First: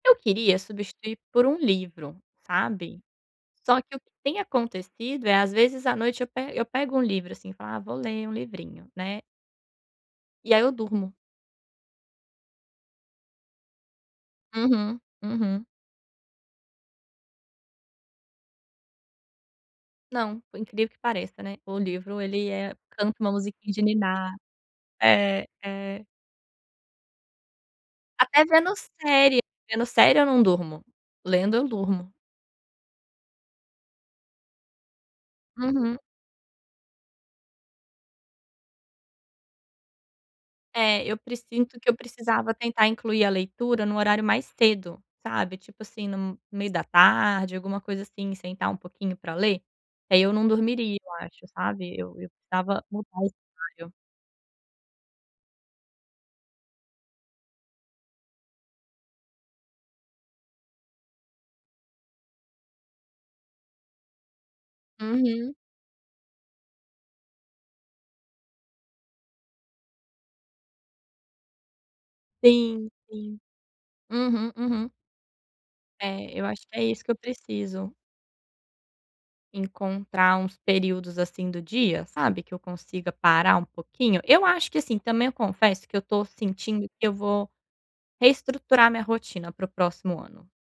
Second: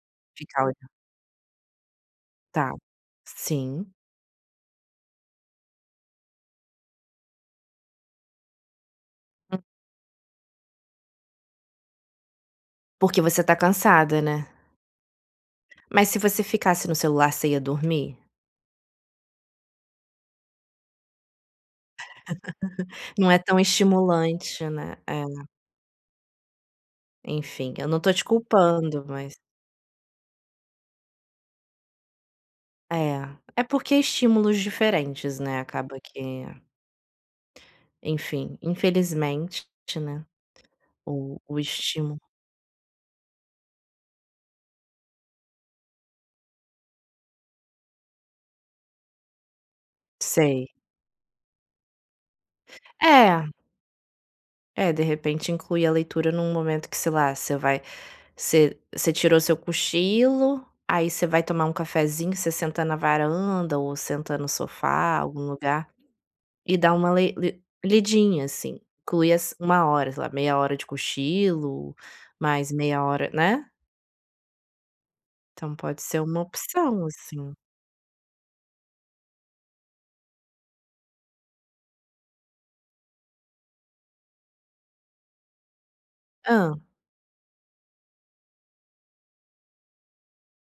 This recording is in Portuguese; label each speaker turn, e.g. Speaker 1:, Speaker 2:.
Speaker 1: Eu queria
Speaker 2: Ficar legal.
Speaker 1: substituir por um livro,
Speaker 2: Está.
Speaker 1: sabe? Só
Speaker 2: Sim.
Speaker 1: que o que tem acontecido é às vezes à noite eu pego eu pego um livro assim e falo: "Ah vou ler um livrinho né".
Speaker 2: Hum.
Speaker 1: E aí eu durmo.
Speaker 2: Porque você está cansada, né.
Speaker 1: Uhum, uhum.
Speaker 2: Mas se você ficasse no celular você ia dormir?
Speaker 1: Não, por incrível que pareça, né, o livro ele é canta
Speaker 2: Não
Speaker 1: uma
Speaker 2: é tão
Speaker 1: musiquinha de ninar.
Speaker 2: estimulante, né, é.
Speaker 1: É, é.
Speaker 2: Enfim, eu não estou te
Speaker 1: Até vendo
Speaker 2: culpando mas
Speaker 1: série, vendo série eu não durmo, lendo eu durmo.
Speaker 2: É, é porque estímulos diferentes, né,
Speaker 1: Uhum.
Speaker 2: acaba que enfim, infelizmente, né,
Speaker 1: É eu
Speaker 2: o o
Speaker 1: precinto que eu
Speaker 2: estímulo.
Speaker 1: precisava tentar incluir a leitura em um horário mais cedo, sabe? Tipo assim no meio da tarde, alguma coisa assim sentar um pouquinho para ler, que aí eu não
Speaker 2: Sei.
Speaker 1: dormiria eu acho sabe, eu eu precisava mudar esse
Speaker 2: É.
Speaker 1: horário.
Speaker 2: É, de repente inclui a leitura em um momento que sei lá você vai você você tirou o seu cochilo, aí você vai tomar um cafezinho você senta na varanda ou senta no sofá algum
Speaker 1: Uhum.
Speaker 2: lugar, e dá uma lei li lidinha assim, inclui as 1 hora sei lá, meia hora de cochilo, mais
Speaker 1: Sim,
Speaker 2: meia hora,
Speaker 1: sim.
Speaker 2: né.
Speaker 1: Uhum, uhum.
Speaker 2: Então pode ser
Speaker 1: É,
Speaker 2: uma
Speaker 1: eu acho que é isso
Speaker 2: opção
Speaker 1: que eu
Speaker 2: assim.
Speaker 1: preciso. Encontrar uns períodos assim do dia, sabe, que eu consiga parar um pouquinho. Eu acho que assim, também eu confesso que eu estou
Speaker 2: Hã?
Speaker 1: sentindo que eu vou reestruturar minha rotina para o próximo ano.